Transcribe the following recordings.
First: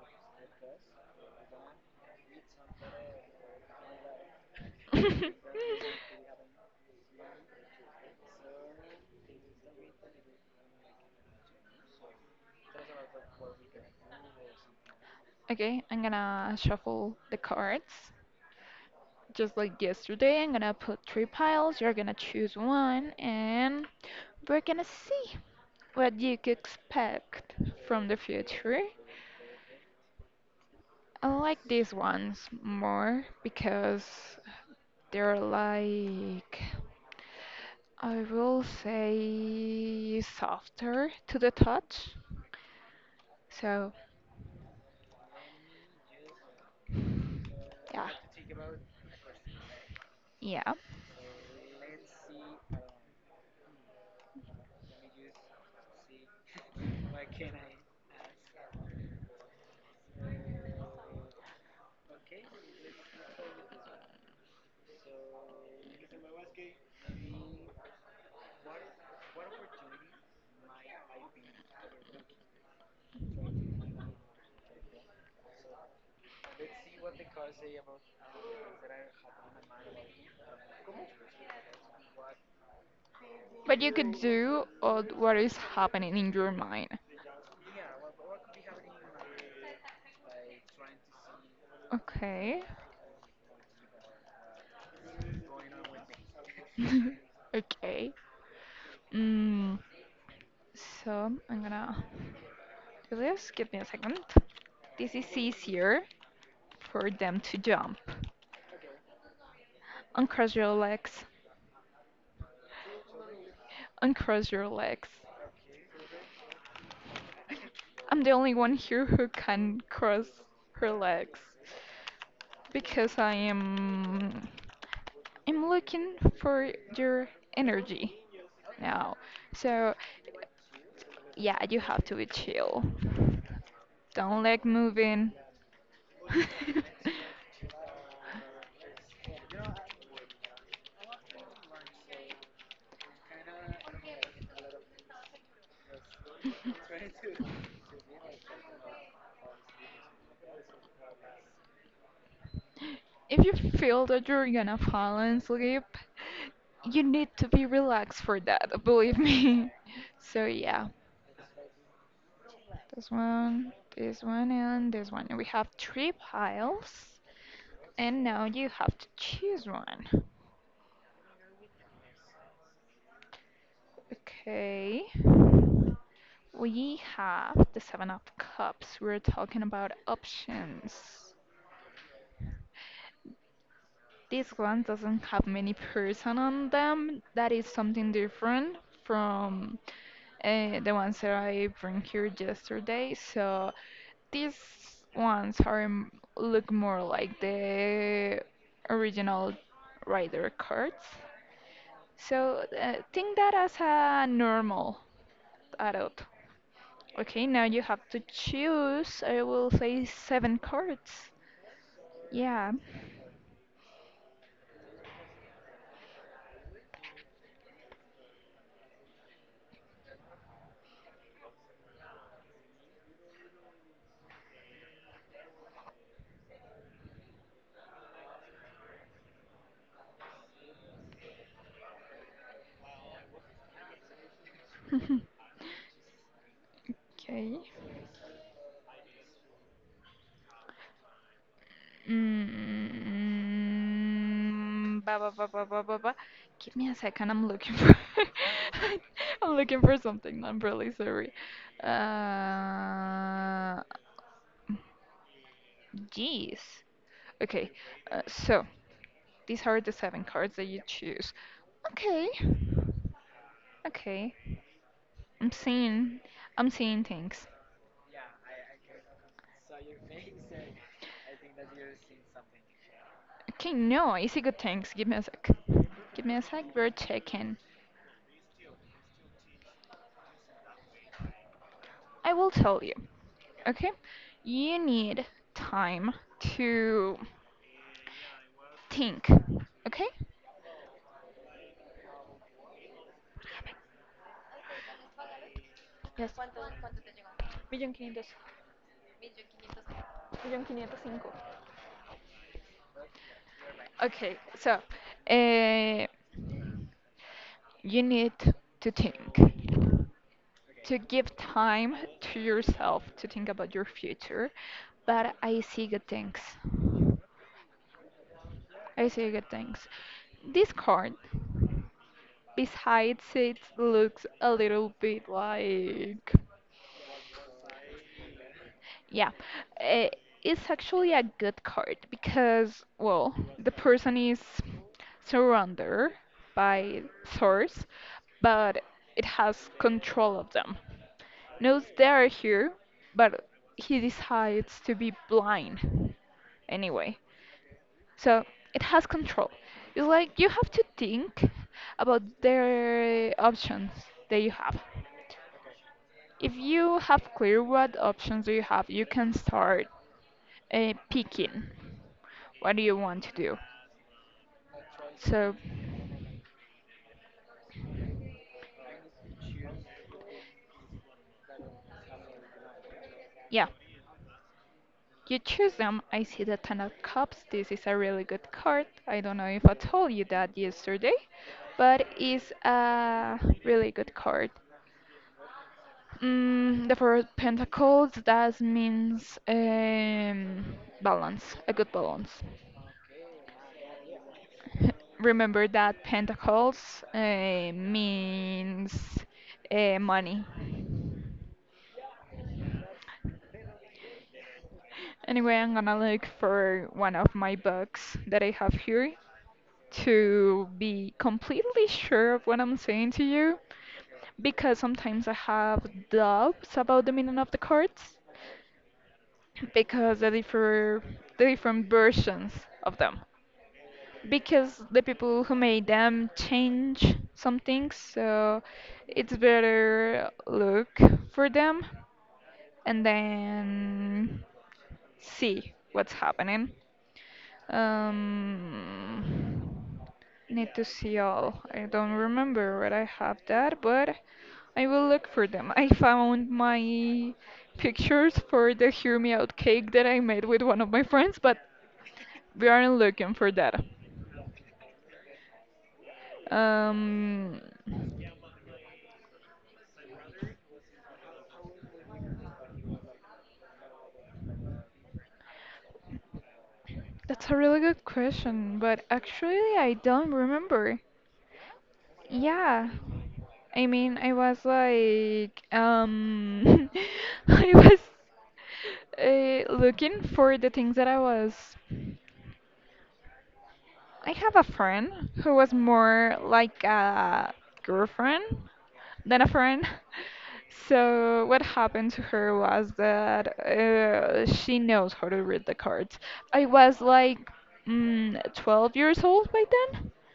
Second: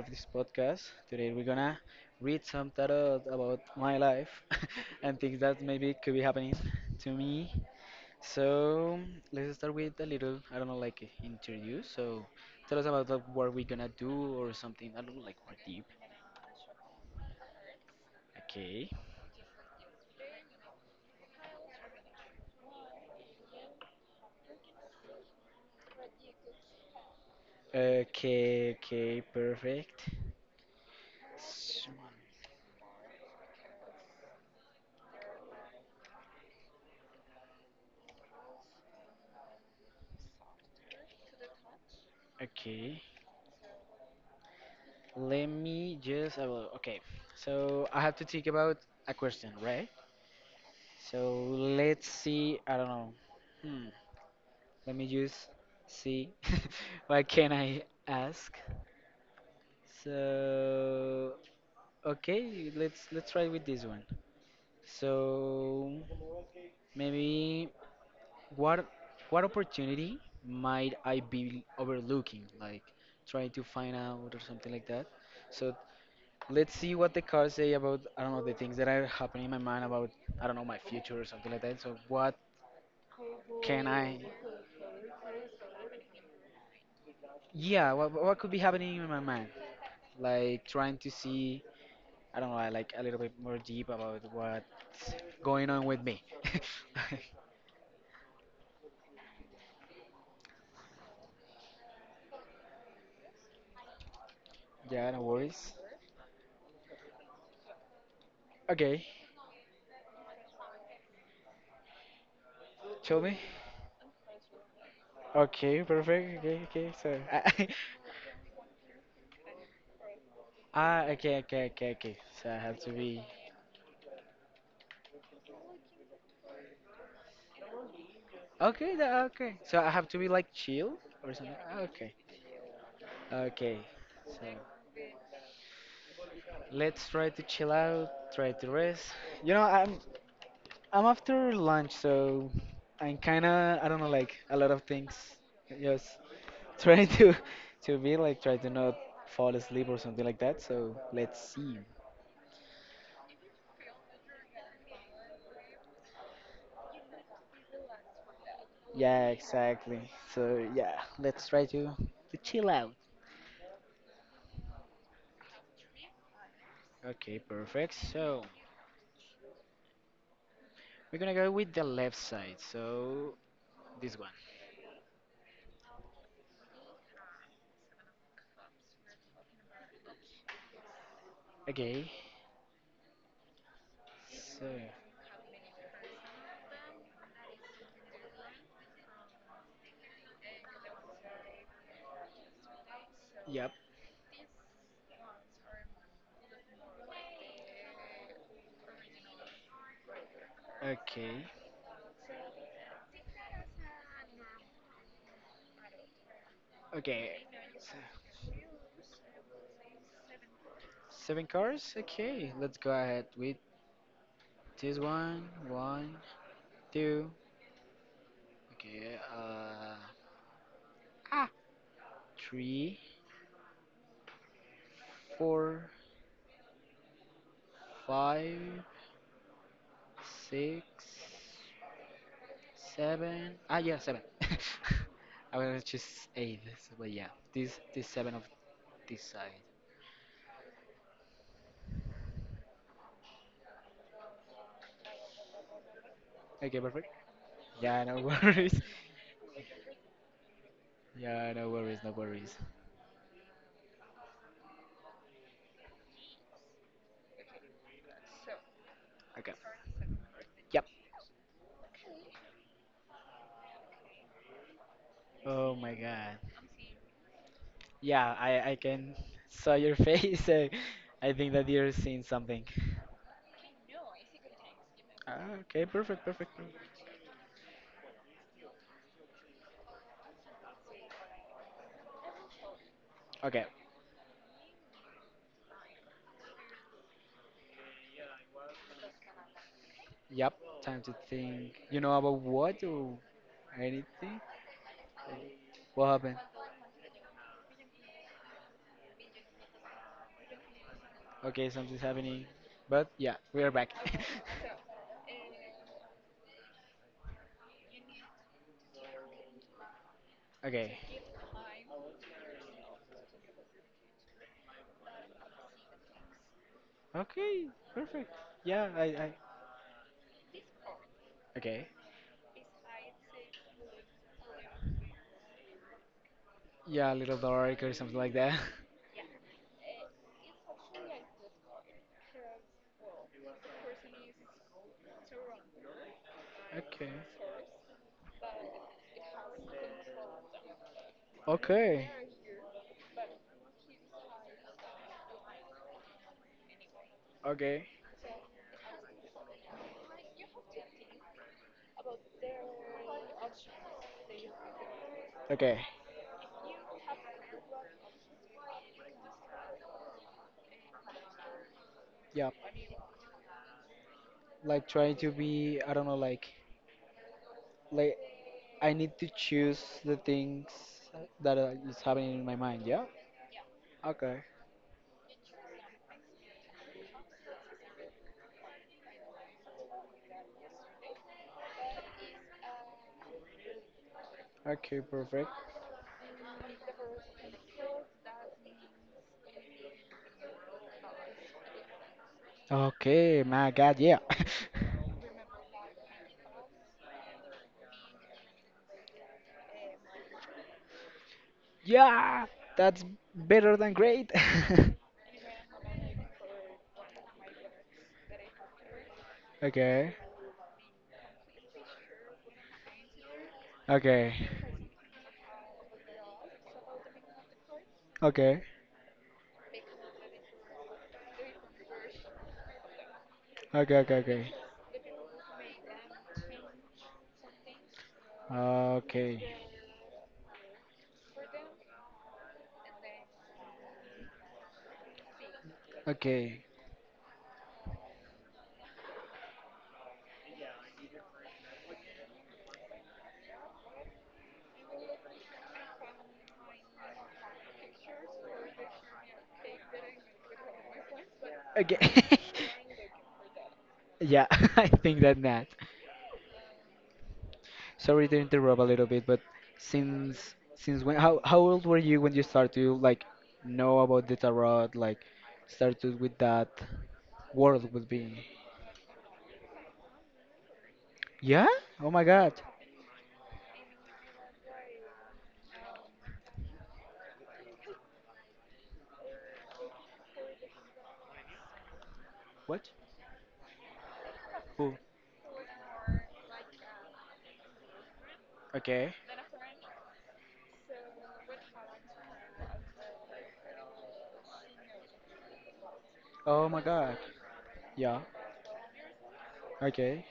of this podcast. Today we're gonna read some tarot about my life and things that maybe could be happening to me. So, let's start with a little, I don't know, like interview. So, tell us about like, what we're gonna do or something. I don't know, like more Okay, deep. I'm gonna shuffle the cards. Okay. Just like yesterday, I'm gonna put three piles. You're gonna choose one, and we're gonna see what you could expect from the Okay, future. okay, perfect. I like S- these ones more because they're like, I will say, softer to the touch. Okay. So, Let me just, I will- okay. So, I yeah. have to think about a question, right? Yeah. So let's see. I don't know. Hmm. Let me just see. What can I ask? So okay, let's try with this one. So maybe what what opportunity might I be overlooking? Like trying to find out or something like that. So let's see what the cards say about, I don't know, the things that are happening in my mind about, I don't know, my future or something like that. So what But can you I? could do all what is happening in your mind. Yeah, what could be happening in my mind? Like trying to see, I don't Okay. know, like a little bit more deep about what's going on with me. Okay. Mm, so I'm gonna do this. Give me a second. Yeah, This no is worries. easier for them to jump. Okay, Uncross your legs. tell me. Uncross your legs. Okay, perfect. Okay, okay. So, I- I'm the only one here who can cross her ah, okay, legs okay, okay, okay. So I have to because be I'm looking for your energy okay. now. tha- Okay, so I So have to be like chill or yeah, something. you Ah, have okay, to be chill. okay. Don't So like moving. let's try to chill out, try to rest. You know, I'm after lunch, so I'm kind of, I don't know, like a lot of things. Just trying to be like try to not fall asleep or something like that. So let's see. If you feel that you're gonna fall and sleep, you need to be relaxed for that, believe Yeah, me. exactly. So So yeah. yeah, let's try to chill out. This one, and this one. We have three piles, Okay, perfect. and now So you have to choose one. we're gonna go with the left side. So this one. Okay. We have the Seven of Cups. We're talking about options. Okay. This So one doesn't have many person on them. That is something different from the ones that I bring here yesterday. So yep. these ones are look more like the original Rider cards. Okay. So think that as a normal adult. Okay. Okay, now you So, have to choose. I will say seven cards. seven cars. Okay. Yeah. Let's go ahead with this one. One, two. Okay, three, four, five, six, seven. Ah, yeah, seven. I was just eight, so- but yeah, Okay. this seven of this side. Mm, ba, ba, ba, ba, ba, ba, ba. Give Okay, me a perfect. second. I'm looking for. Yeah, no worries. I'm looking for something. I'm really sorry. Yeah, no worries, no worries. Uh, jeez. Okay. So Okay. these are the seven cards that you Yep. choose. Okay. Okay. I'm Oh my seeing, God. I'm seeing things. Yeah, I can saw your face. I think that you're seeing something. Okay, no, I see good things. Give me a sec. Ah, okay, Give perfect, me a perfect, sec. We're perfect. checking. I will tell you. Okay. Okay, you need time to think. Okay. Yep, time to think. You know about what or anything? What Yes. happened? Okay, something's happening. But yeah, we are back. Okay. So, uh, you need to think, to okay. give time to yourself to think about your future, but I see good things. Okay, perfect. Yeah, I, I say I. good things. This card, Okay. besides it looks a little bit like. Yeah, a little dark or something like that. Yeah, eh, it's actually a good card because, well, the person is surrounded by okay. swords, but it has control of them. Knows they Okay. are here, but he decides to be blind anyway. Okay. So it has control. It's like you have to think about the options that you have. Okay. If you have clear what options do you have, you can start picking Yeah. what do you want to do. Like trying to So be, I don't know, like I need to choose the things that is happening in my mind. Yeah. yeah, Okay. you choose them. I see the Ten of Cups. This is a really good card. I don't know if I told you that yesterday, but it's a really good card. Okay. Perfect. The Four of Pentacles, that means balance, a good balance. Okay, my God, yeah. Remember that Pentacles means money. Yeah, that's better than great. Anyway, I'm gonna look for one of my books that I have here Okay, to be completely sure of what I'm saying to you, okay, because sometimes I have doubts about the meaning of the cards okay, because they differ the different versions of them. okay, okay, Because the people who made them change some things, so it's okay, better look for them and then see okay, what's okay, happening. Um, Need to see all. I don't remember where I have that, but I will look for them. I found my pictures for the Hear Me Out cake that I made with one of my friends, but okay. we aren't looking for that. Yeah, I think that not. Um, Sorry to interrupt a little bit, but since when? How old were you when you started to like know about the tarot? Like started with that that's a really world good would be. question, but actually, I don't remember. Yeah? Oh my God. Yeah. I mean, I was like, I was looking for the things that What? I have a Who? friend who was more like a girlfriend Okay. than a friend. So what happened to her was that she knows how to read the cards. I Oh my was God. like Yeah. 12 years old by then, Okay.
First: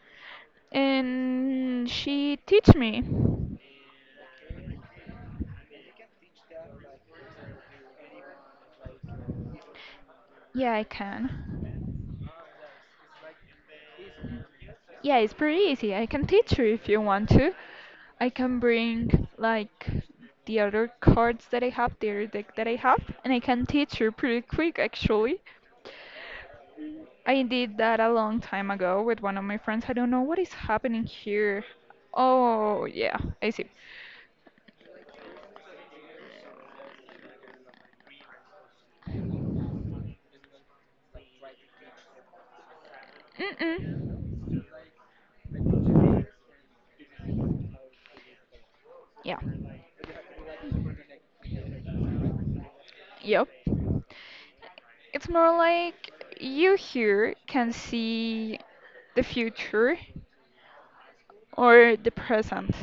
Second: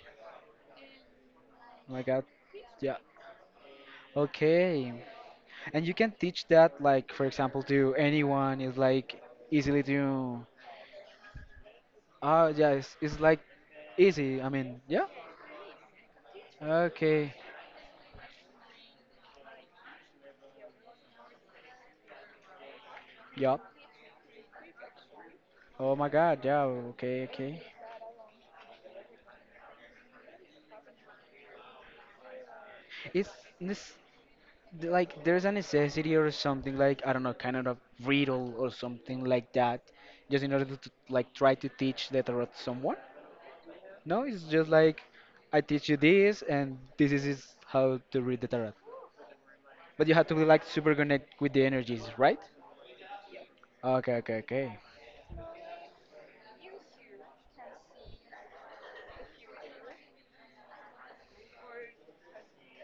and My God. she teach Yeah. me. Okay. And you can teach that, like, for example, to anyone. It's like easily to. Yeah, I can. Oh, yeah. It's like easy. I mean, yeah. Yeah, it's pretty easy. I can teach you if you want Okay. to. I can bring like the other cards that I have, the other deck that I have, and I Yup. can teach you pretty quick actually. Oh my God. Yeah. Okay. I Okay. did that a long time ago with one of my friends. I don't know what is happening here. Oh, yeah, It's I see. this like there's a necessity or something like, I don't know, kind of riddle or something like that, just in order to like try to teach the tarot to someone. No, Mm-mm. it's just like I teach you this, and this is how to read the tarot. Yeah, But you have to be like super connect with the energies, right? yep. Okay, okay, okay. It's more like you here can see the future or the present,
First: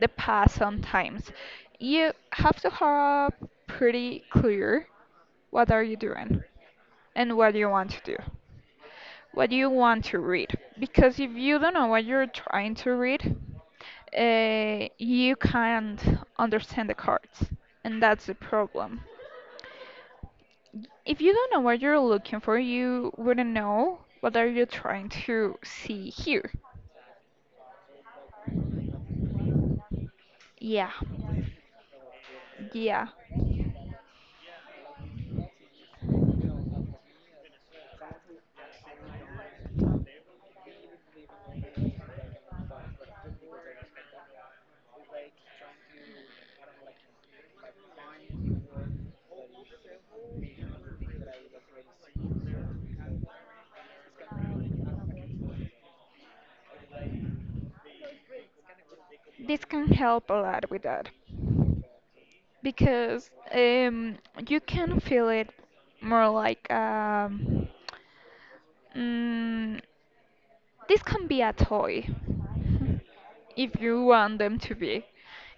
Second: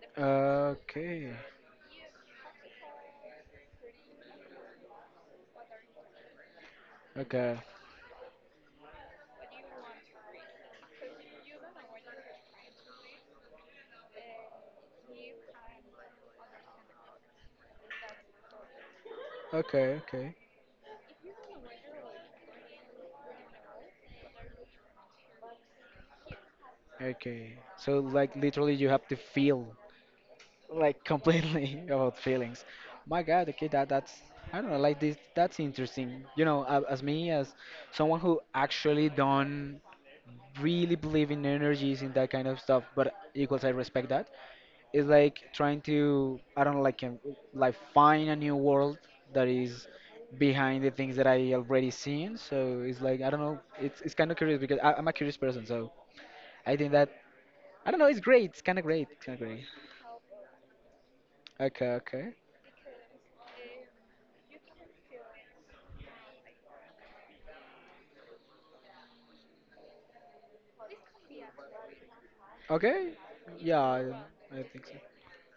the past sometimes. Okay, You have to have pretty clear what are you doing and what okay, you want to do, what you want to read. Because if you don't know what you're trying to read, you can't understand the cards, and that's the problem. okay, okay, If you don't know what you're looking for, you wouldn't know what are you trying to see here. okay. So like literally you have to feel Yeah, like completely about feelings. yeah. My God, okay, that that's I don't know, like this that's interesting. You know, a- as me as someone who actually don't really believe in energies and that kind of stuff, but equals I respect that. It's like trying to, I don't know, like find a new world that is behind the things that I already seen. So it's like I don't know. It's kind of curious because I'm a curious person. So I think that I don't know. It's great. It's kind of great. It's kind of great. This can help a lot with that. Okay. Okay. Because you can feel it more like mm, this can be a toy Okay. if Yeah. I, you want them I to think so. be.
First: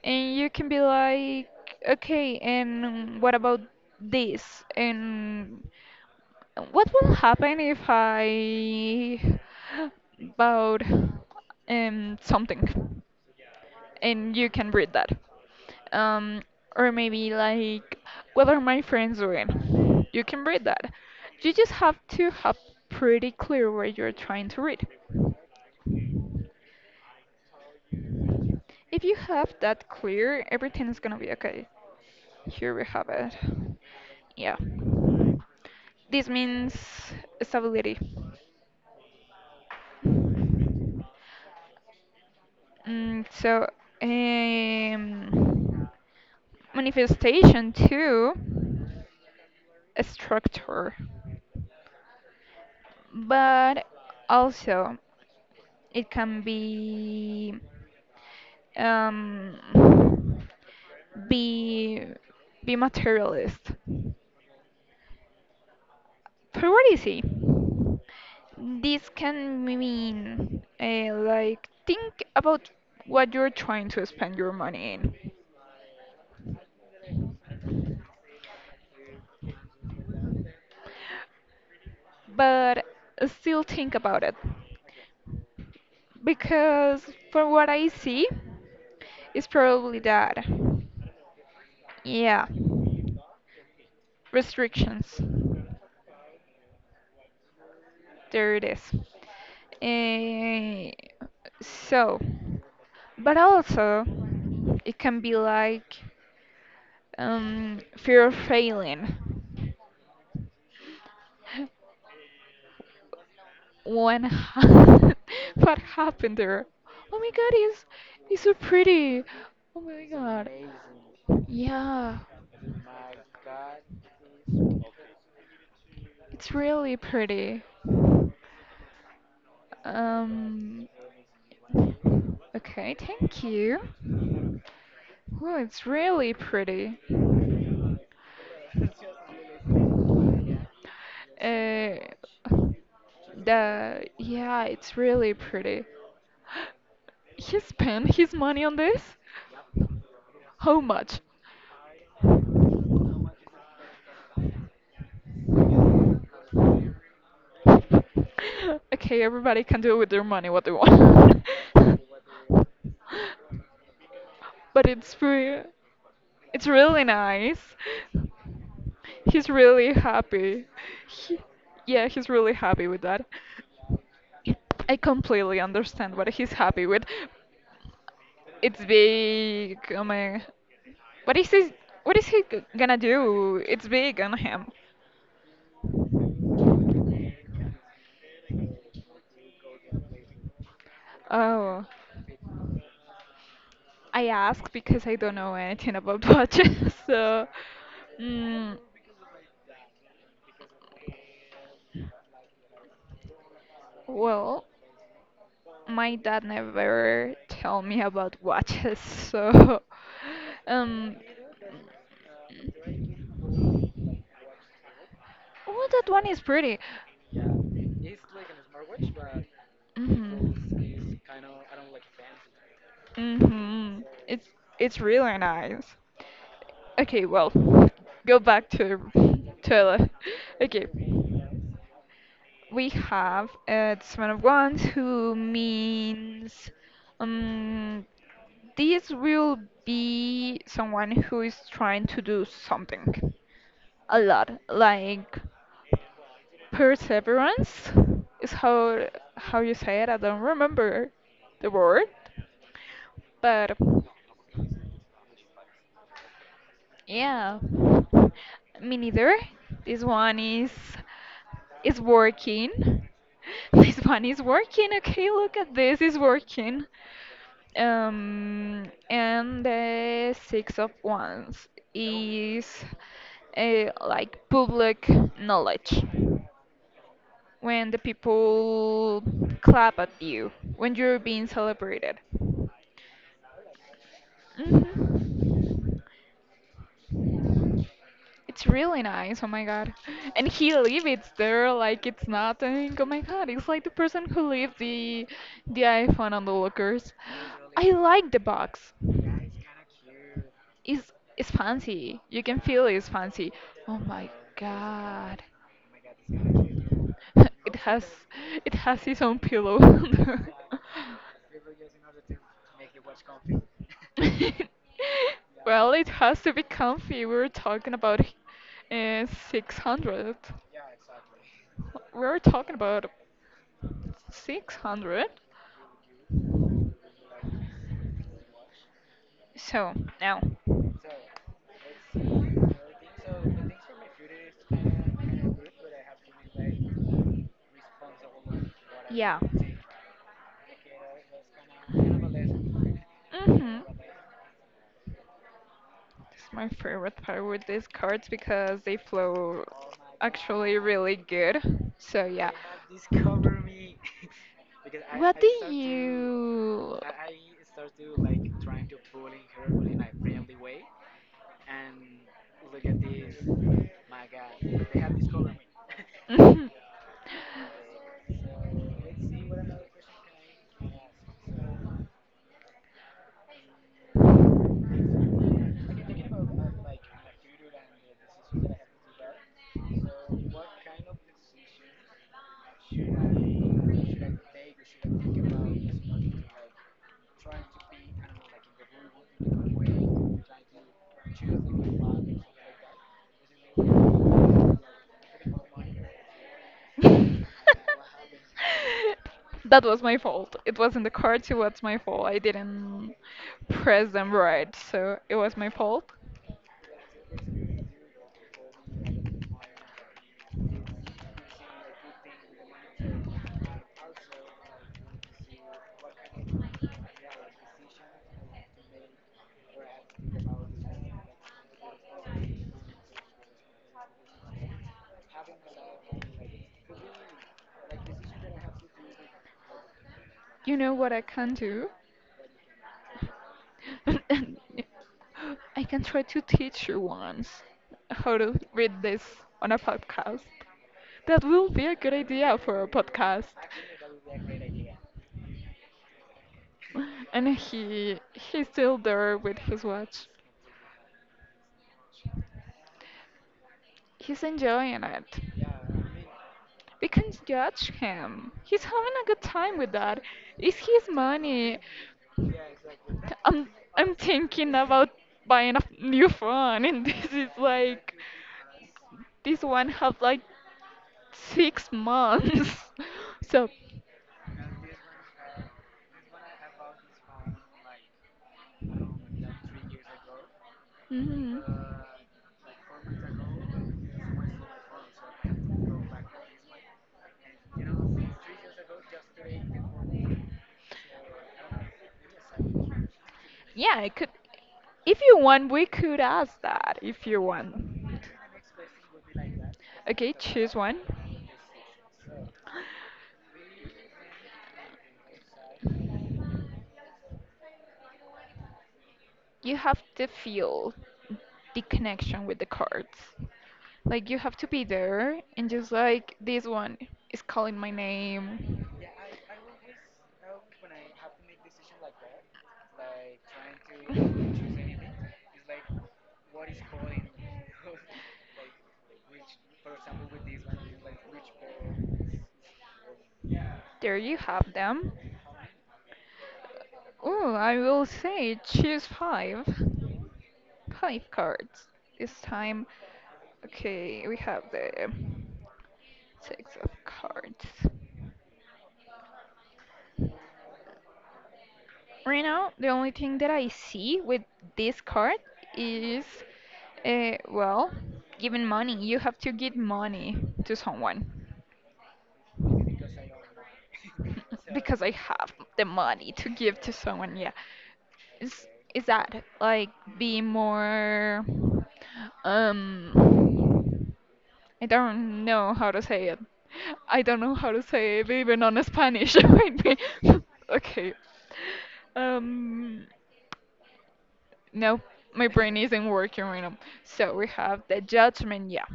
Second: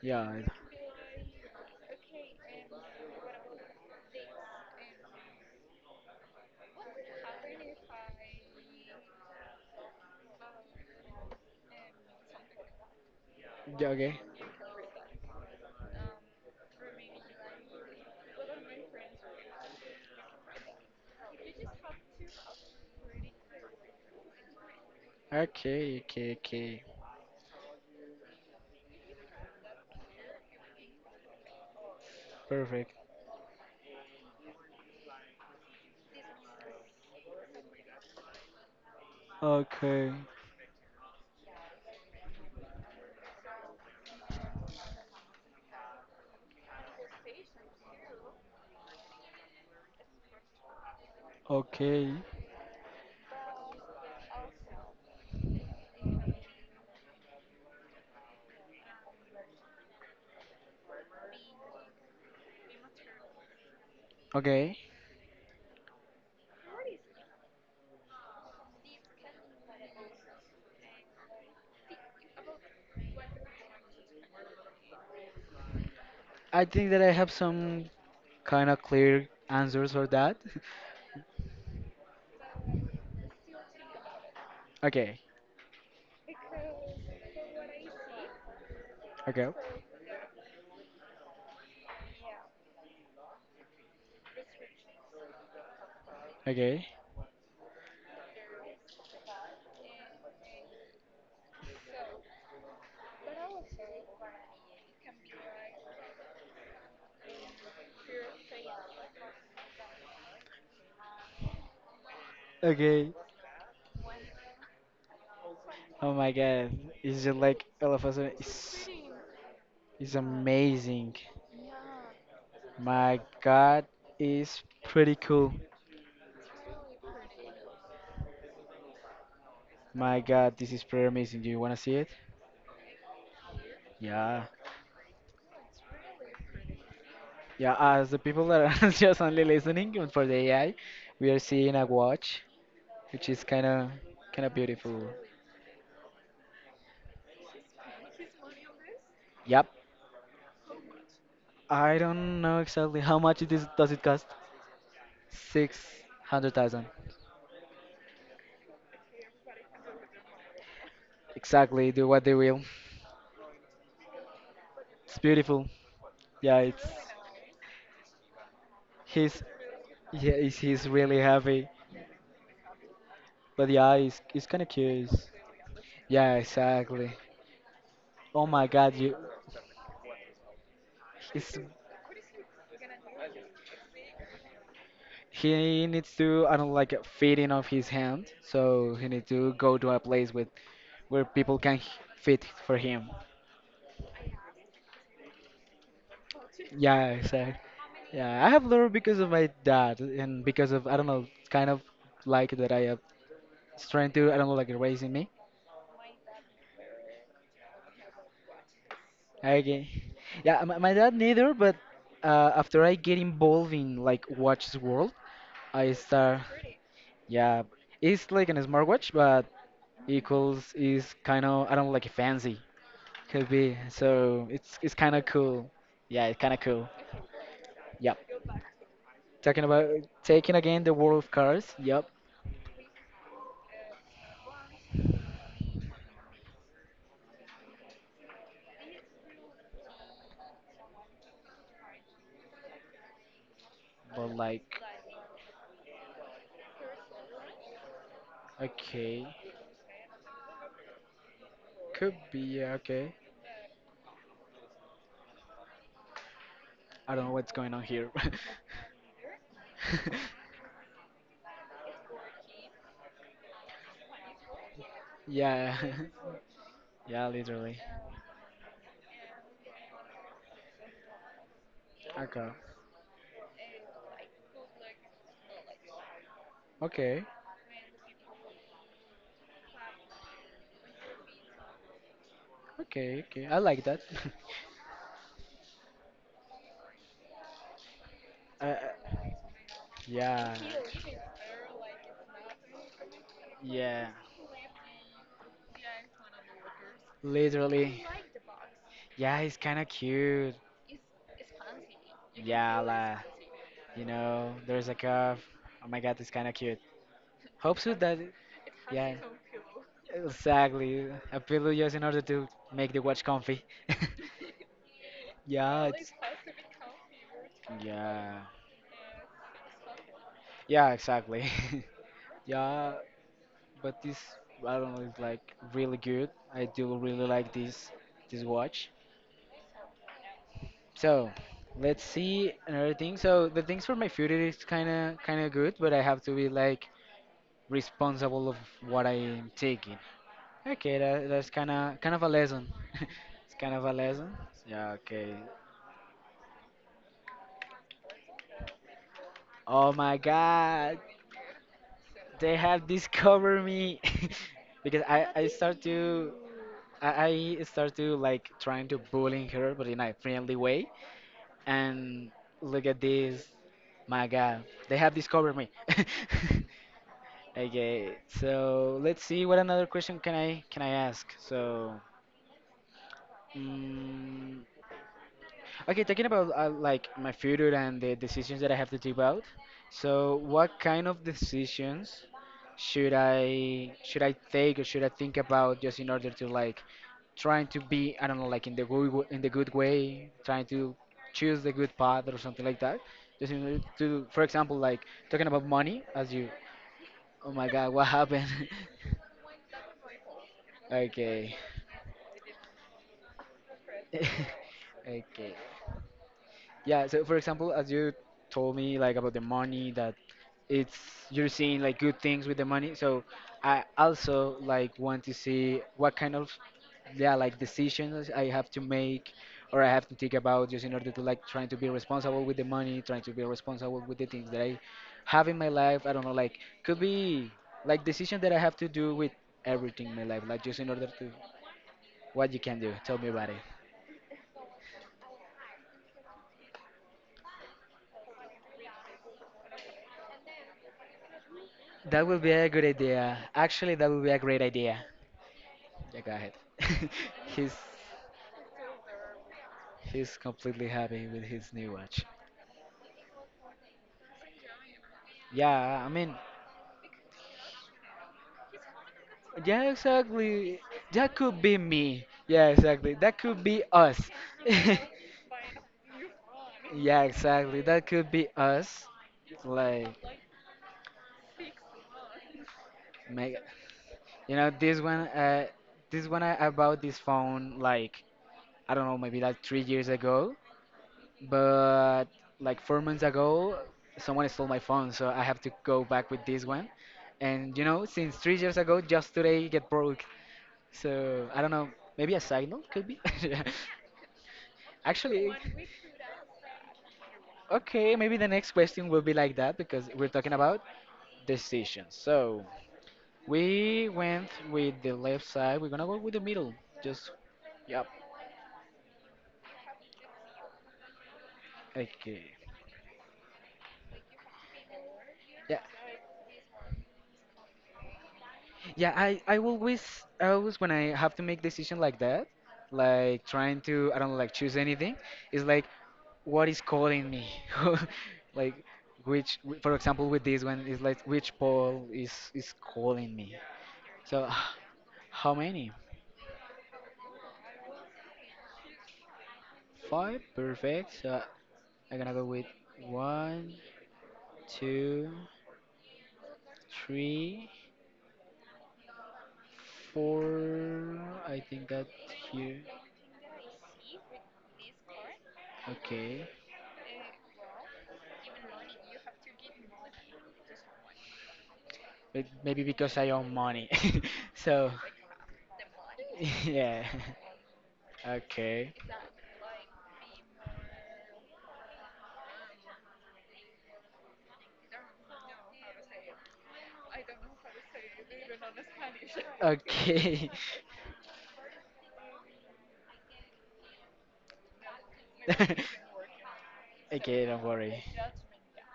Yeah. And I- you can be like, okay, and what about this? And what will happen if I bought something? Yeah. Okay. And you can read that. Um, or maybe like, what are my friends doing? You can read that. You just have to have pretty clear what you're trying to read. Okay. Okay. Okay. If you have that clear, everything is gonna be okay. Here we Perfect. have it. Yeah. This means stability. Okay. So, um, manifestation too, a structure. Okay. But also it can be um, be be materialist. Okay. For Priority. This can mean like think about what you're trying to spend your money in, I think that I have some kind of clear answers for that. but still think about it Okay. because from what I see, it's Okay. probably that. Yeah. Restrictions. Okay. There it is. Eh, so, but also, it can be like fear of failing. Okay. When ha- what Oh my happened there? god. Oh It's my just god, like it's all of us it's so pretty. Oh my is god. amazing. Yeah, My god is pretty cool. it's really pretty. My god, this is Um, pretty amazing. Do you wanna see it? okay, thank you. Yeah. Oh, it's really pretty. Yeah, as the people that are just only listening and for the AI, we are seeing a Uh, watch, which is kinda the kinda yeah, beautiful. it's really pretty. He spent his money on this? Yep. How much? I don't know exactly how much it is does it cost? 600,000. Okay, everybody can do with their money what they want. Exactly, do what they will. But it's It's free. beautiful. Yeah, It's it's really nice. his He's really Yeah, he's, happy. he's really He, heavy, yeah, he's really happy with that. But yeah, he's kind of I curious. completely understand what Yeah, he's happy with. exactly. Oh my It's God, you, big. Oh my. What is he's, he? What is he gonna do? It's big on him. he needs to, I don't like, feeding of his hand. So he needs to go to a place with where people can Oh, h- feed for him. I ask because I don't know anything about watches. Yeah, So, exactly. Yeah, I have mm, learned because of my dad and because of, I don't know, kind of like that I have trying to, I don't know, well, like raising me. my dad never tell me about watches. So, Okay. Yeah, my dad um, neither, but after I get involved in like Watches World, oh, I that one is start. pretty. Yeah, it's like an smartwatch, but equals is Mhm. kind of, I don't know, like fancy could be. Mm-hmm. It's So it's it's kind of really cool. nice. Yeah, it's kind of cool. Okay, well, Yep. go back to Talking about Toilet. taking again Okay. the world of cars. Yep. We have this Man of Wands who means um this will be someone who is trying to do something a But lot like, like perseverance is how okay, how you say it. I don't remember the word, could be yeah, okay. but I don't know what's yeah, going on here. me neither. This one is is working. This one is working. Okay, look at yeah, this. It's working. yeah, literally. Um, and the Six of Wands Okay, is like public knowledge. okay, When the people clap at you when you're being celebrated. okay, okay. I like that. hmm It's uh, really nice, oh my god. And yeah, he leave it there like it's nothing. Oh my god, it's like the yeah, person who leave the iPhone on the lockers. I literally. like the box. Yeah, he's kind of cute. It's it's fancy. You can Yeah, feel it's like, fancy. Oh you my know, there's a curve. god. Oh my god, it's kind of cute. It Hope so has that, it has yeah, its own pillow. exactly. A pillow just in order to make the watch comfy. yeah, Well, it it's. has to be comfy. We were talking about Yeah, uh, 600. yeah, exactly. We were talking yeah, about but this, I don't know, it's 600. like really good. I do really like this watch. So, now. So let's see another thing. So the things for my future is kind of good, but I have to be like responsible of what I Yeah. am taking. Okay, that, that's kind of a lesson. it's kind Mm-hmm. of a lesson. Yeah. Okay. It's my favorite part with these cards because they flow Oh my actually God, really good. So yeah. they have discovered me because I What I do start to. you? I start to like trying to bullying her, but in a friendly way. And look at this, my God, they have discovered me. Mhm. Okay, so let's see what another question can I ask? So, mm okay, talking about like my future and the decisions that I have to take out. So, what kind of decisions should I take or should I think about just in order to like trying to be, I don't know, like in the good w- in the good way, trying to choose the good path or something like that. Just in order to, for example, like talking about money, as you, oh my God, what happened? That was my fault. It wasn't the cards, Okay. it was my fault. I didn't press them right, so it Okay. was my fault. Yeah, so for example, as you told me like about the money that it's you're seeing like good things with the money. So I also like want to see what kind of yeah, like decisions I have to make or I have to think about just in order to like trying to be responsible with the money, trying to be responsible with the things that I have in my life. I don't know, like could be like decisions that I have to do with everything in my life, like You just in know order what I to can do? what you can do. Tell me about I can try to teach you once how to read this on a podcast. That will be a good That would be idea a for good a idea. podcast. Actually, that would be a great idea. Yeah, go ahead. And he's he's still there with his watch. he's completely happy with his new watch. He's enjoying it. Yeah, I mean, We can judge him. He's having a good time yeah, with that. It's exactly. his That could be money. me. Yeah, exactly. That could I'm be I'm us. thinking about buying a new phone, and yeah, this is exactly. That like could be us. this one Like, have like 6 months. make So, you know this one. This one I bought this phone like I don't know, maybe like 3 years ago. mhm. But like 4 months ago someone stole my phone so I have to go back with this one and you know since 3 years ago just today it get broke so I don't know maybe a signal could be Yeah. Yeah, it could. If you actually want, we could ask that if you okay want. maybe the next question will be like that because we're Okay, talking choose about one. decisions so we went with the left side we're gonna go with the middle just yep You have to feel the connection okay with the cards. Like you have to be there and Yeah. just like this one is calling my name. Yeah, I always I always when I have to make decision like that, like trying to I don't know, like choose anything, it's like what is calling me, like which for example with this one is like which Paul is calling me. There you So have them. how many? Oh, I will say choose five. Five, perfect. Five So cards. I'm This gonna go with time, one, okay, we have the two, Six of three, Cards. four. I think that Right now, here. the only thing that I see with this card is, Okay, well, giving money. You have to give money to someone. but maybe because I own money, so. Because I have the money to give to Yeah. someone, yeah. Is Okay. is that like be more um I don't know how to say it. I don't know how to say it even on Spanish. Wait, wait. Okay. Okay. Um Nope, my brain isn't working right now. So we okay, don't have the worry. judgment, yeah.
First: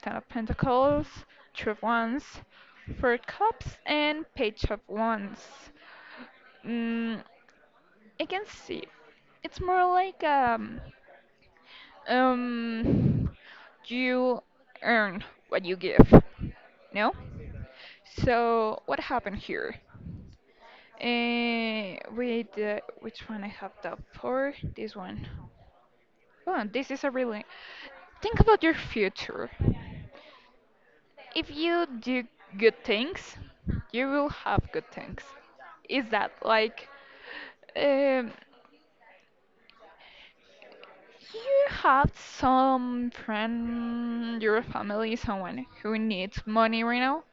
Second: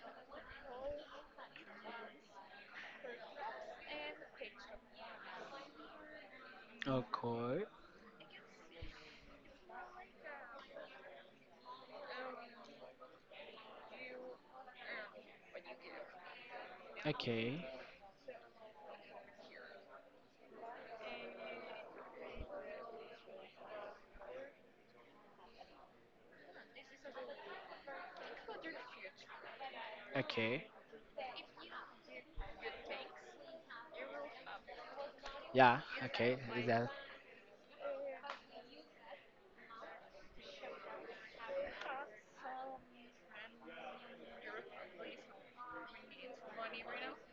Ten of Pentacles, Two of Wands, Four Cups, and Page of Wands. Mm, Okay. I can see. It's more like um, you earn what you give. No? Okay. So what happened here? With which one I have the four? This one. Go on, this is a really. Think about your future. Okay. If you do good things, you will have good things. Yeah, Is that okay. Is like. that Um, you have some friend, your family, someone who needs money right now.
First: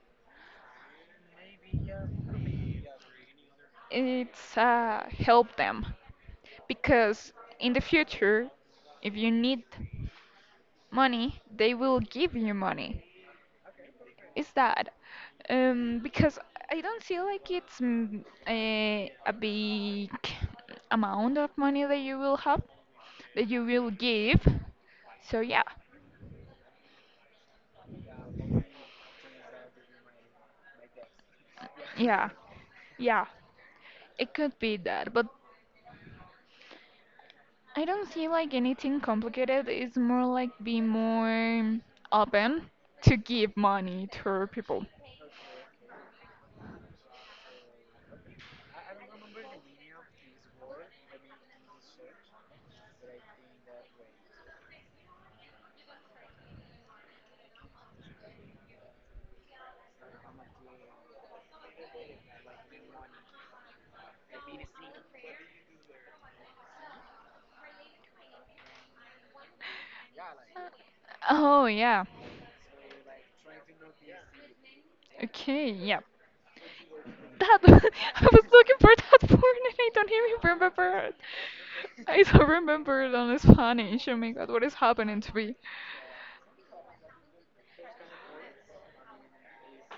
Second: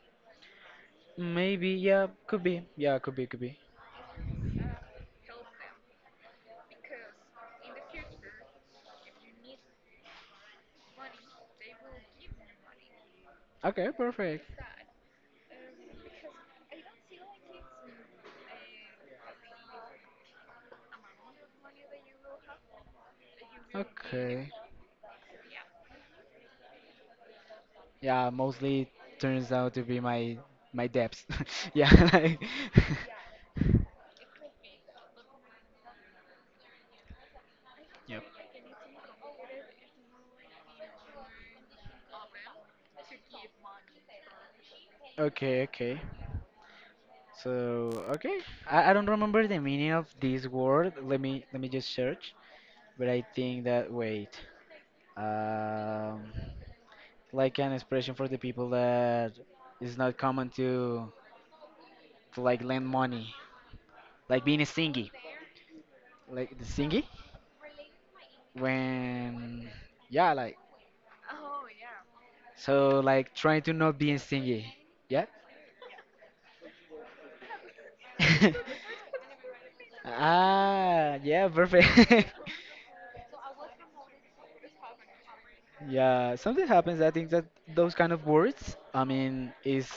maybe yeah, could be. Yeah, could be, could be. It's help them because in the future, if you need money, they will give you money. Okay, perfect. Is that because I don't see like it's a big amount of money that you will have that you will give. Okay. So yeah, Yeah, mostly turns out to be my debts. Yeah, yeah, like yeah, it could be that, but I don't Yep. see like anything complicated. It's more like be more open to give money to people. Okay, okay. So okay, I don't remember the meaning of this word. Let me just search. But I think that wait, um, like an expression for the people that is not common to like lend money, like being a stingy, like the stingy when yeah, like Uh, Oh yeah, so like trying to not be stingy. Yeah. okay, yeah. That I was looking for that word and I don't even remember it. Ah, yeah, I perfect. don't remember it on Spanish. Oh my God, what is happening to me? Yeah, something happens. I think that those kind of words, I mean, is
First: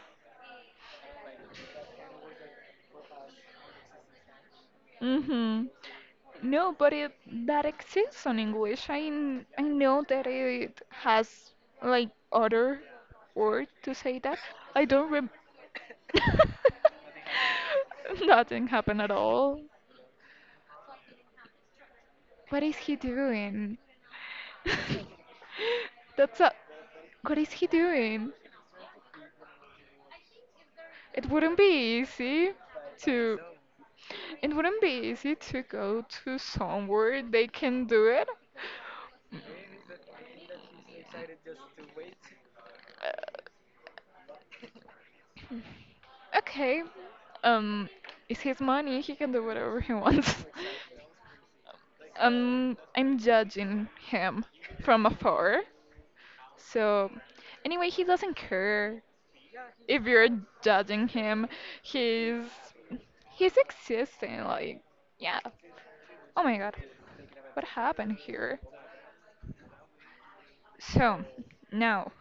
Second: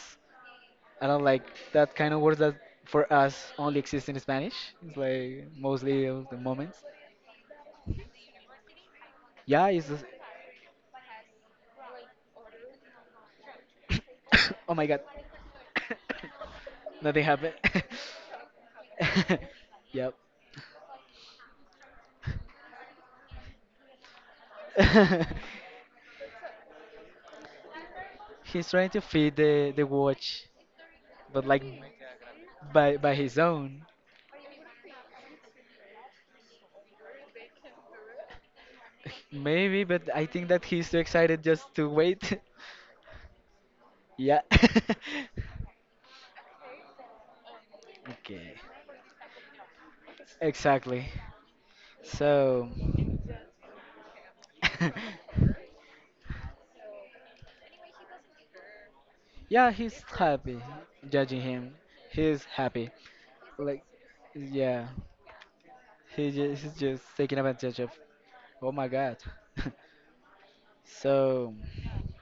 I don't like that kind of words that for us only exist in Spanish. It's like Mm-hmm. mostly of the No, moments. but it that exists on English. I Yeah, it's know just, that it has like other word to say that. oh I my God, don't rem. nothing happened. Nothing happened at all. Yep. What is he doing? That's a. What is he doing? He's trying to feed the watch, It but wouldn't like be easy by his to own. it wouldn't be easy to go to somewhere they can do it. Maybe, but I think that he's too excited just to wait. Uh, Yeah. okay. Um it's Okay. his money, he can do whatever he wants. Exactly. So, I'm judging him from afar. So anyway, he doesn't care yeah, he's if you're happy. judging Judging him. him, he's He's happy. he's Like, existing like yeah, yeah. he Oh my just, he's god. just taking What advantage of. happened here? Oh my God. So, so, now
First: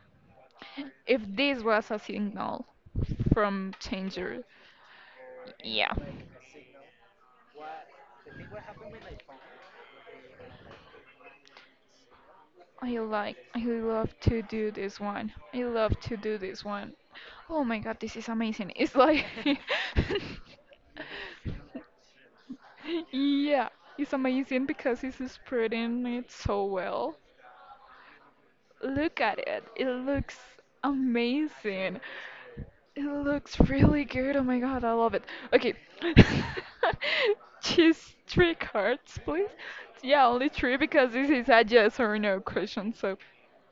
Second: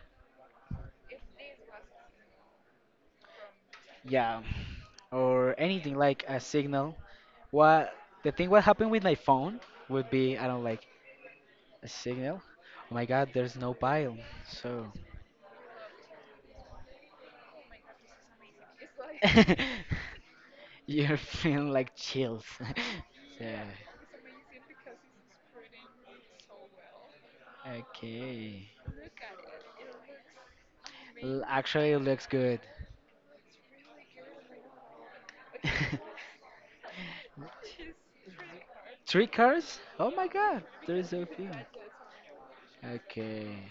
if this was a signal from yeah, Changer, or yeah. anything like a signal. What the thing? What happened with my phone would be I don't like a signal. Oh my God, there's I no pile. love to do So. this one. I love to do this one. Oh my god, this is amazing. It's like, You're feeling like chills. Yeah. yeah, it's amazing because it's spreading it so well. Okay. Look at it, it looks L- Actually, it amazing. looks good. It looks really good. Oh my god, I love it. Okay. Choose three cards, Three please. cars? Oh Yeah, my only god, three there is because so this is few. a yes or no question. So Okay.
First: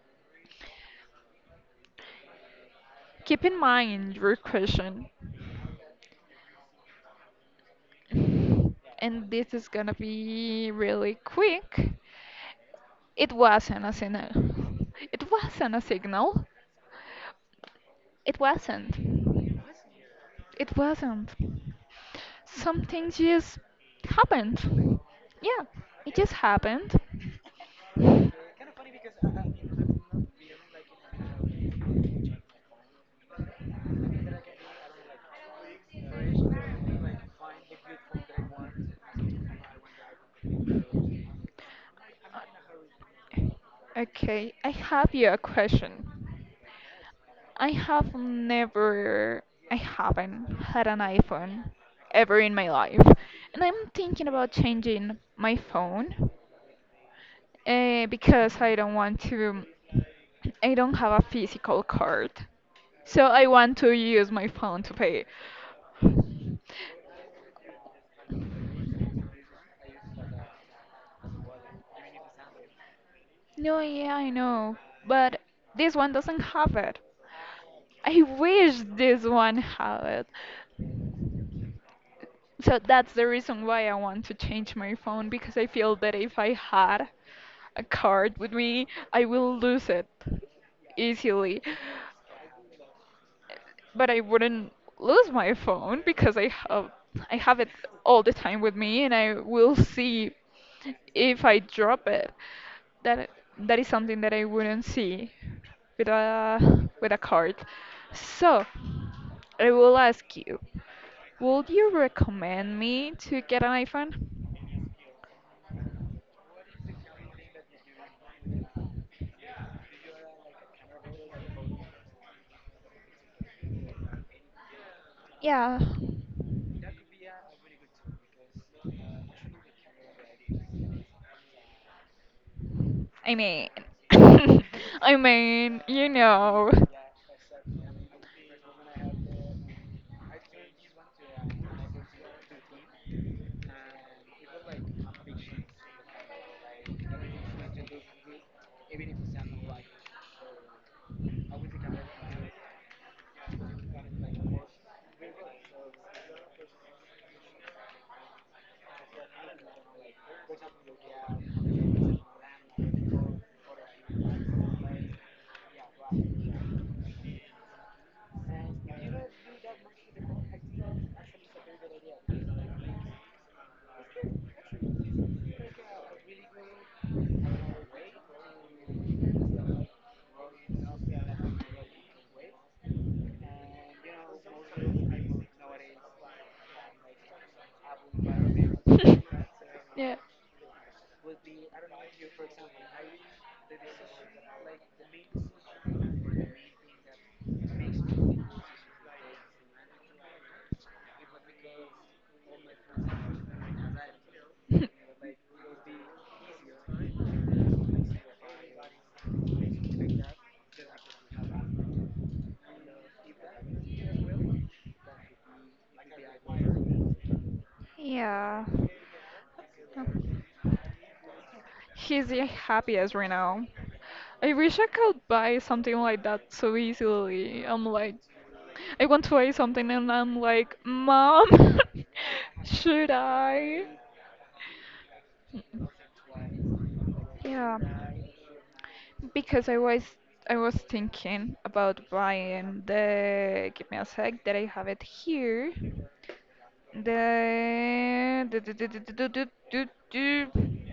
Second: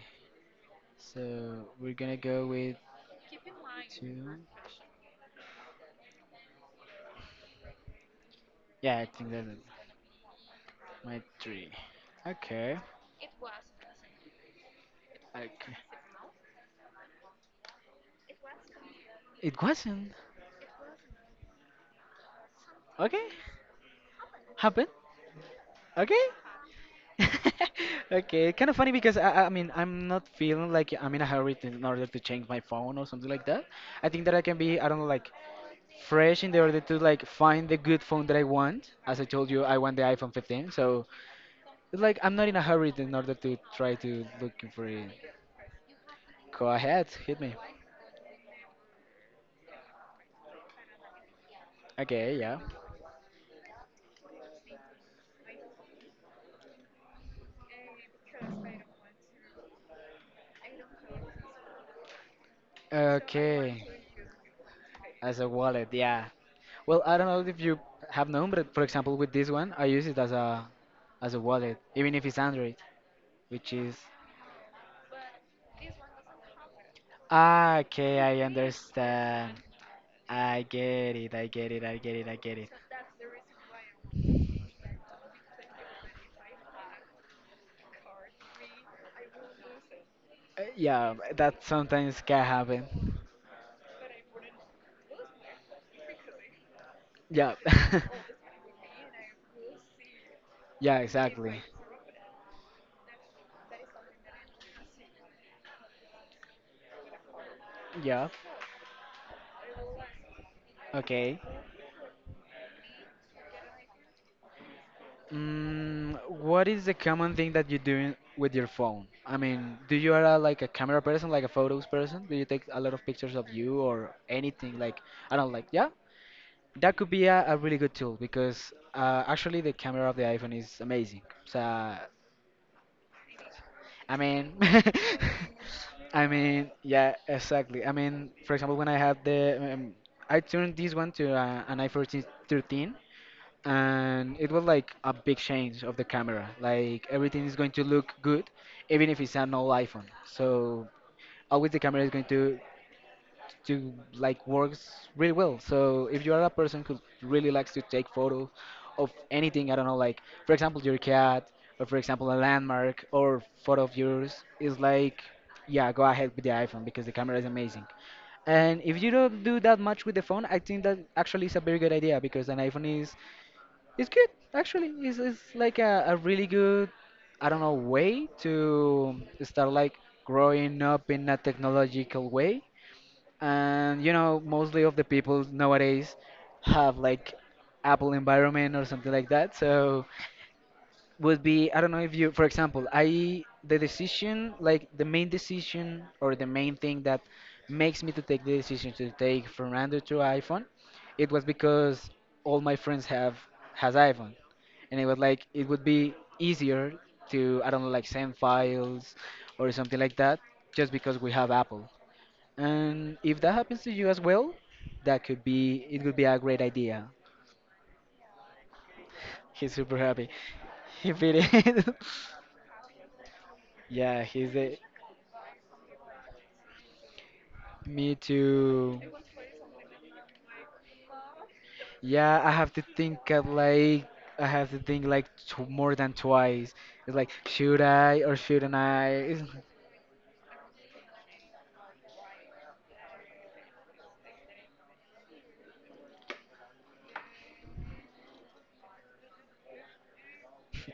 So we're gonna go with keep in mind your two. question. Yeah, I And think that's this it. is gonna be really My three. quick. Okay. It wasn't a signal. It wasn't a Okay. signal. It wasn't. It wasn't. It wasn't. Something Okay. just Happened. happened. Yeah, it Okay. just happened. Okay, kind of funny because I mean I'm not feeling like I'm in a hurry to, in order to change my phone or something like that. I think that I can be I don't know like fresh in the order to like find the good phone that I want. As I told you, I want the iPhone 15, so it's like I'm not in a hurry in order to try to Okay, I looking for it. have you a question. Go ahead, hit me. I have never, I haven't had an iPhone Okay, ever in yeah. my life, and I'm thinking about changing my phone because I don't have a physical card, so I want Okay, to use my phone to pay. as a wallet, yeah. Well, I don't know if you have known, but for example, with this one, I use it as a wallet, even if it's Android, which No, is yeah, I know, but this one doesn't have it. Ah, okay, I I wish this one understand. had it. I get it, I get it, I get it, I get it. So that's the reason why I want to change my phone because I feel that if I had a card with me, I will lose it Yeah, easily that sometimes can happen. but I wouldn't lose my phone because I Yeah. have it all the time with me and I will see Yeah, if I exactly. drop it. That that is something that I wouldn't see with a with a card. Yeah. So, I will ask you, Okay. would you recommend me to get an iPhone? Mm, what is the common thing that you do with your phone? I mean, do you are a, like a camera person, like a photos person? Do you take a lot of pictures of you or anything? Like, I don't like, Yeah. yeah, that could be a really good tool because actually the camera of the iPhone is amazing. So, I I mean, mean, I mean, you I know. mean, yeah, exactly. I mean, for example, when I had the, I turned this one to an iPhone 13, and it was like a big change of the camera. Like everything is going to look good, even if it's an old iPhone. So always the camera is going to like works really well. So if you are a person who really likes to take photos of anything, I don't know, like for example your cat, or for example a landmark, or photo of yours, is like, yeah, go ahead with the iPhone because the camera is amazing. And if you don't do that much with the phone, I think that actually is a very good idea because an iPhone is it's good actually. It's like a really good I don't know way to start like growing up in a technological way, and you know mostly of the people nowadays have like apple environment or something like that, so yeah. would be I don't know if you for example I the decision like the main decision or the main thing that makes me to take the decision to take from Android to iPhone, it was because all my friends have has iPhone, and it was like it would be easier to I don't know like send files or something like that just because we have apple. And if that happens to you as well, that could be it could be a great idea. Yeah. He's super happy. If it is, He's the happiest right now. yeah, I he's a, wish I could buy something like that so easily. I'm me like, too. I want to buy something and I'm like, Mom, Yeah, I have to should think of I? like I have to think like t more than twice. It's like Yeah, should I or shouldn't I? It's- because I was thinking about buying the give me a sec that I have it here. The, the-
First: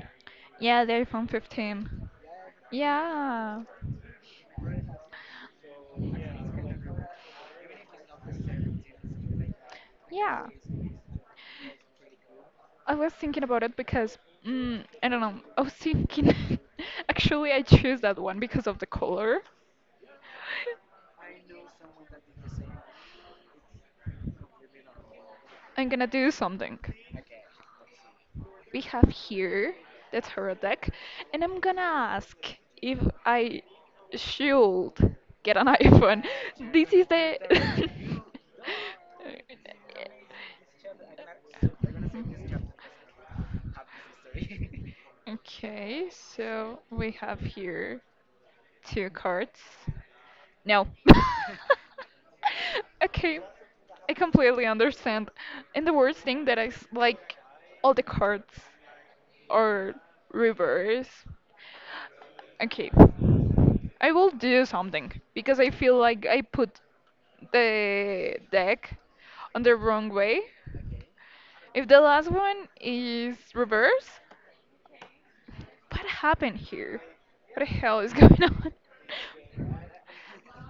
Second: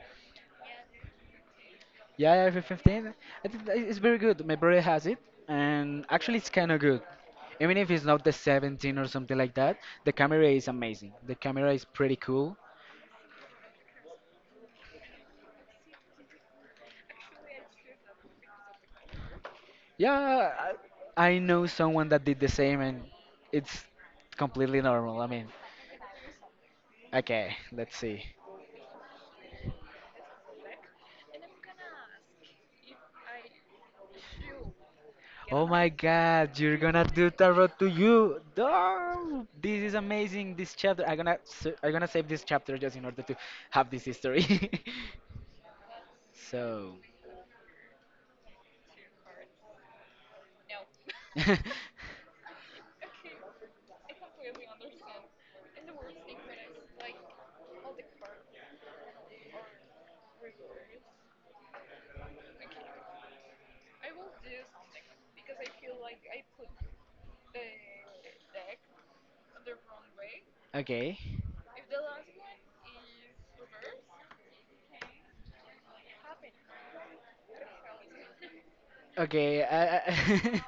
yeah, the iPhone 15. yeah, for 15, I Yeah. think that it's very good. My brother has it, and actually it's kind of good. Even if it's not the 17 or something like that, the camera Yeah. is amazing. The camera is pretty cool. I was thinking about it because I don't know. I was thinking. Actually, I choose that one because of the color. Yeah, I know someone that did the same, and it's completely normal. I mean, I'm gonna do something. okay, let's see. We have here the tarot deck, and I'm gonna ask if I should get Oh an my iPhone. God, you're This gonna is the. do tarot to you. No, this is amazing. This chapter, I'm gonna, sa- I'm gonna save this chapter just in order to have this history. Okay, so So, we have here two cards. No. Okay, I completely understand. And the worst thing that like all the cards or reverse. Okay. I will do something because I feel like I put the deck on the wrong way. okay, If the last one is reverse, what happened here? What the hell is going on? okay. I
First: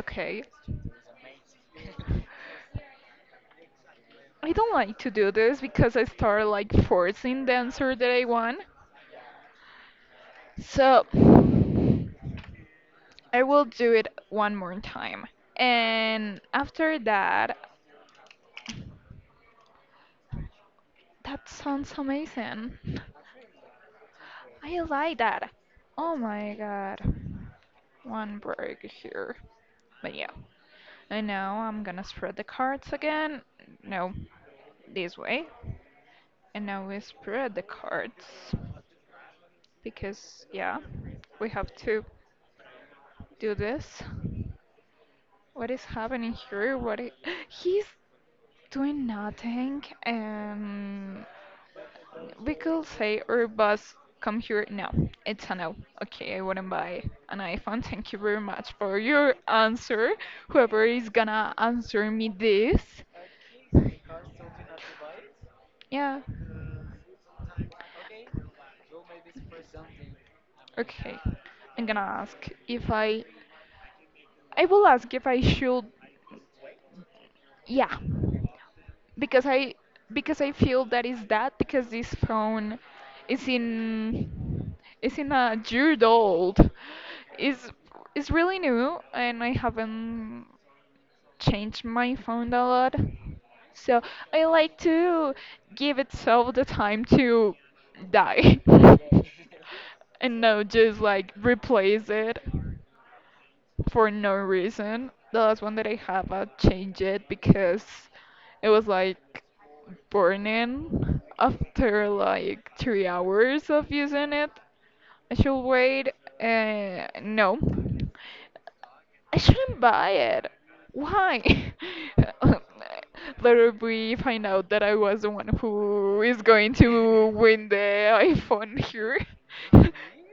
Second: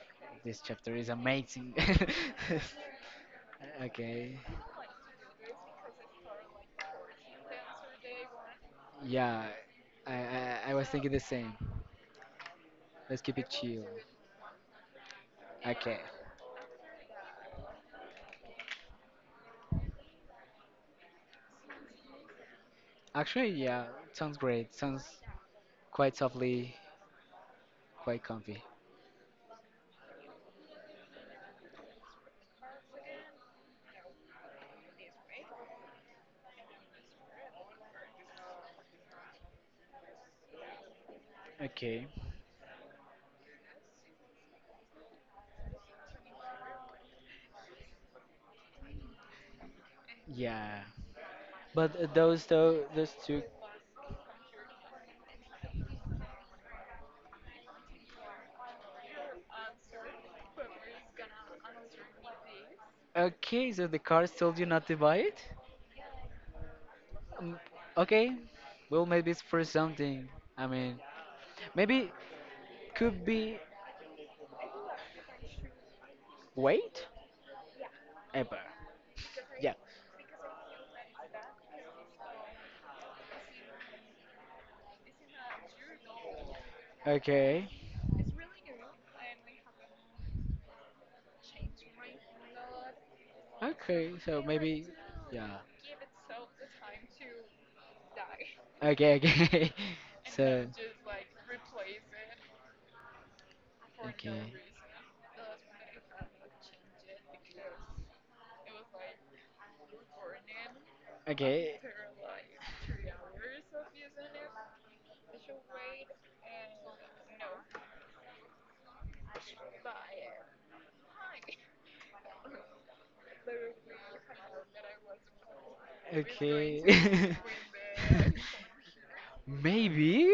Okay. this chapter is amazing. Okay, I don't like to do this because I start like forcing the answer that I want. yeah, I was So thinking the same. Let's keep I it will chill. do it one more time. Okay. And after that, that sounds amazing. Actually, yeah, sounds great. I Sounds like that. quite Oh my softly, god. quite One comfy. break here. But yeah. And now I'm gonna spread the cards again. No, this way. And now we spread the cards. Because, yeah, we have to Okay. do this. What is happening here? What is... he's doing nothing. Yeah. But those We though, could those say two. our boss come here. No, it's a no. Okay, I wouldn't buy an iPhone. Thank you very much for your answer. Whoever is gonna answer me this, Okay, so the cards told you not to buy it? yeah, Um, okay. Well, maybe it's for something. I mean, okay. I'm gonna maybe ask if I, could be I will ask if I should, weight? yeah, Ever. because Yeah. I because I feel that is that because this phone is in it's in a year old. Okay. It's it's really new, and I haven't changed my phone a lot. So Okay, so I like maybe. to Yeah. give itself the time to die, Okay, okay. and so. not just like replace it for no Okay. reason. The last one that I have, I changed it because it was like burning Okay. after like 3 hours of using it. I should wait. No. I shouldn't buy it. Why? Later we find out that I was the one who is going Okay. to win the iPhone here. Maybe,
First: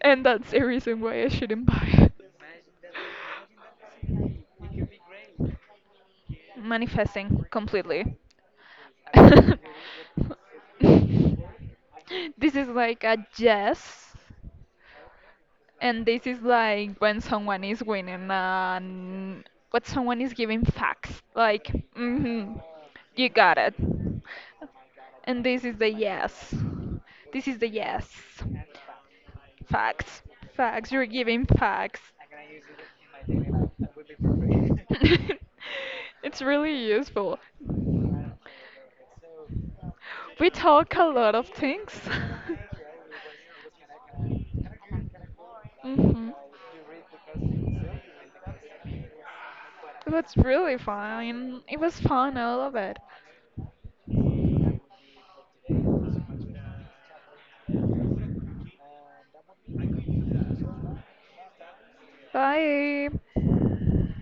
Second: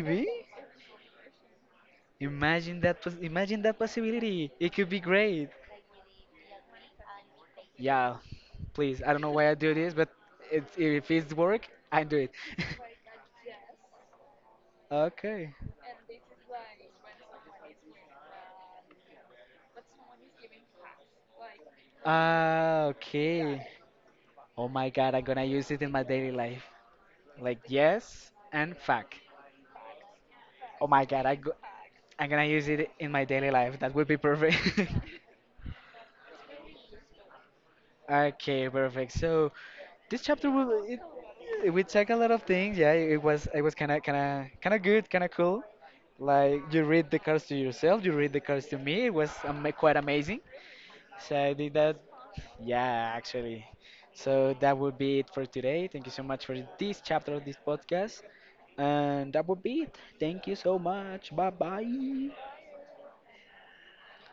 And that's the reason why I shouldn't buy it. Imagine that. Pos- imagine that possibility. It could be great. Manifesting Yeah. completely. Please. I don't know why I do this, but it's, if it's work, I do it. This is like a yes. okay. And this is like when someone is winning and what someone is giving facts. Like, mm-hmm, Ah, you got okay. it. Oh my god, I'm gonna And this use is it the in my daily yes. life. This Like is the yes. yes and fuck. Facts. Oh Facts. my You're god, I giving go facts. I'm gonna use it in my daily life. That would be perfect. It's really useful. Okay, perfect. So this chapter We will talk it, a lot of it- we check things. a lot of things. Yeah, it was kind of kind of good, kind of cool. hmm Like you read the cards to yourself, you read the cards to me. It was ama quite It was amazing. really So I fun. did It that. was fun, all of it. Yeah, actually. So that would be it for today. Thank you so much for this chapter of this podcast. And that would be it. Thank you so much. Bye bye. Bye.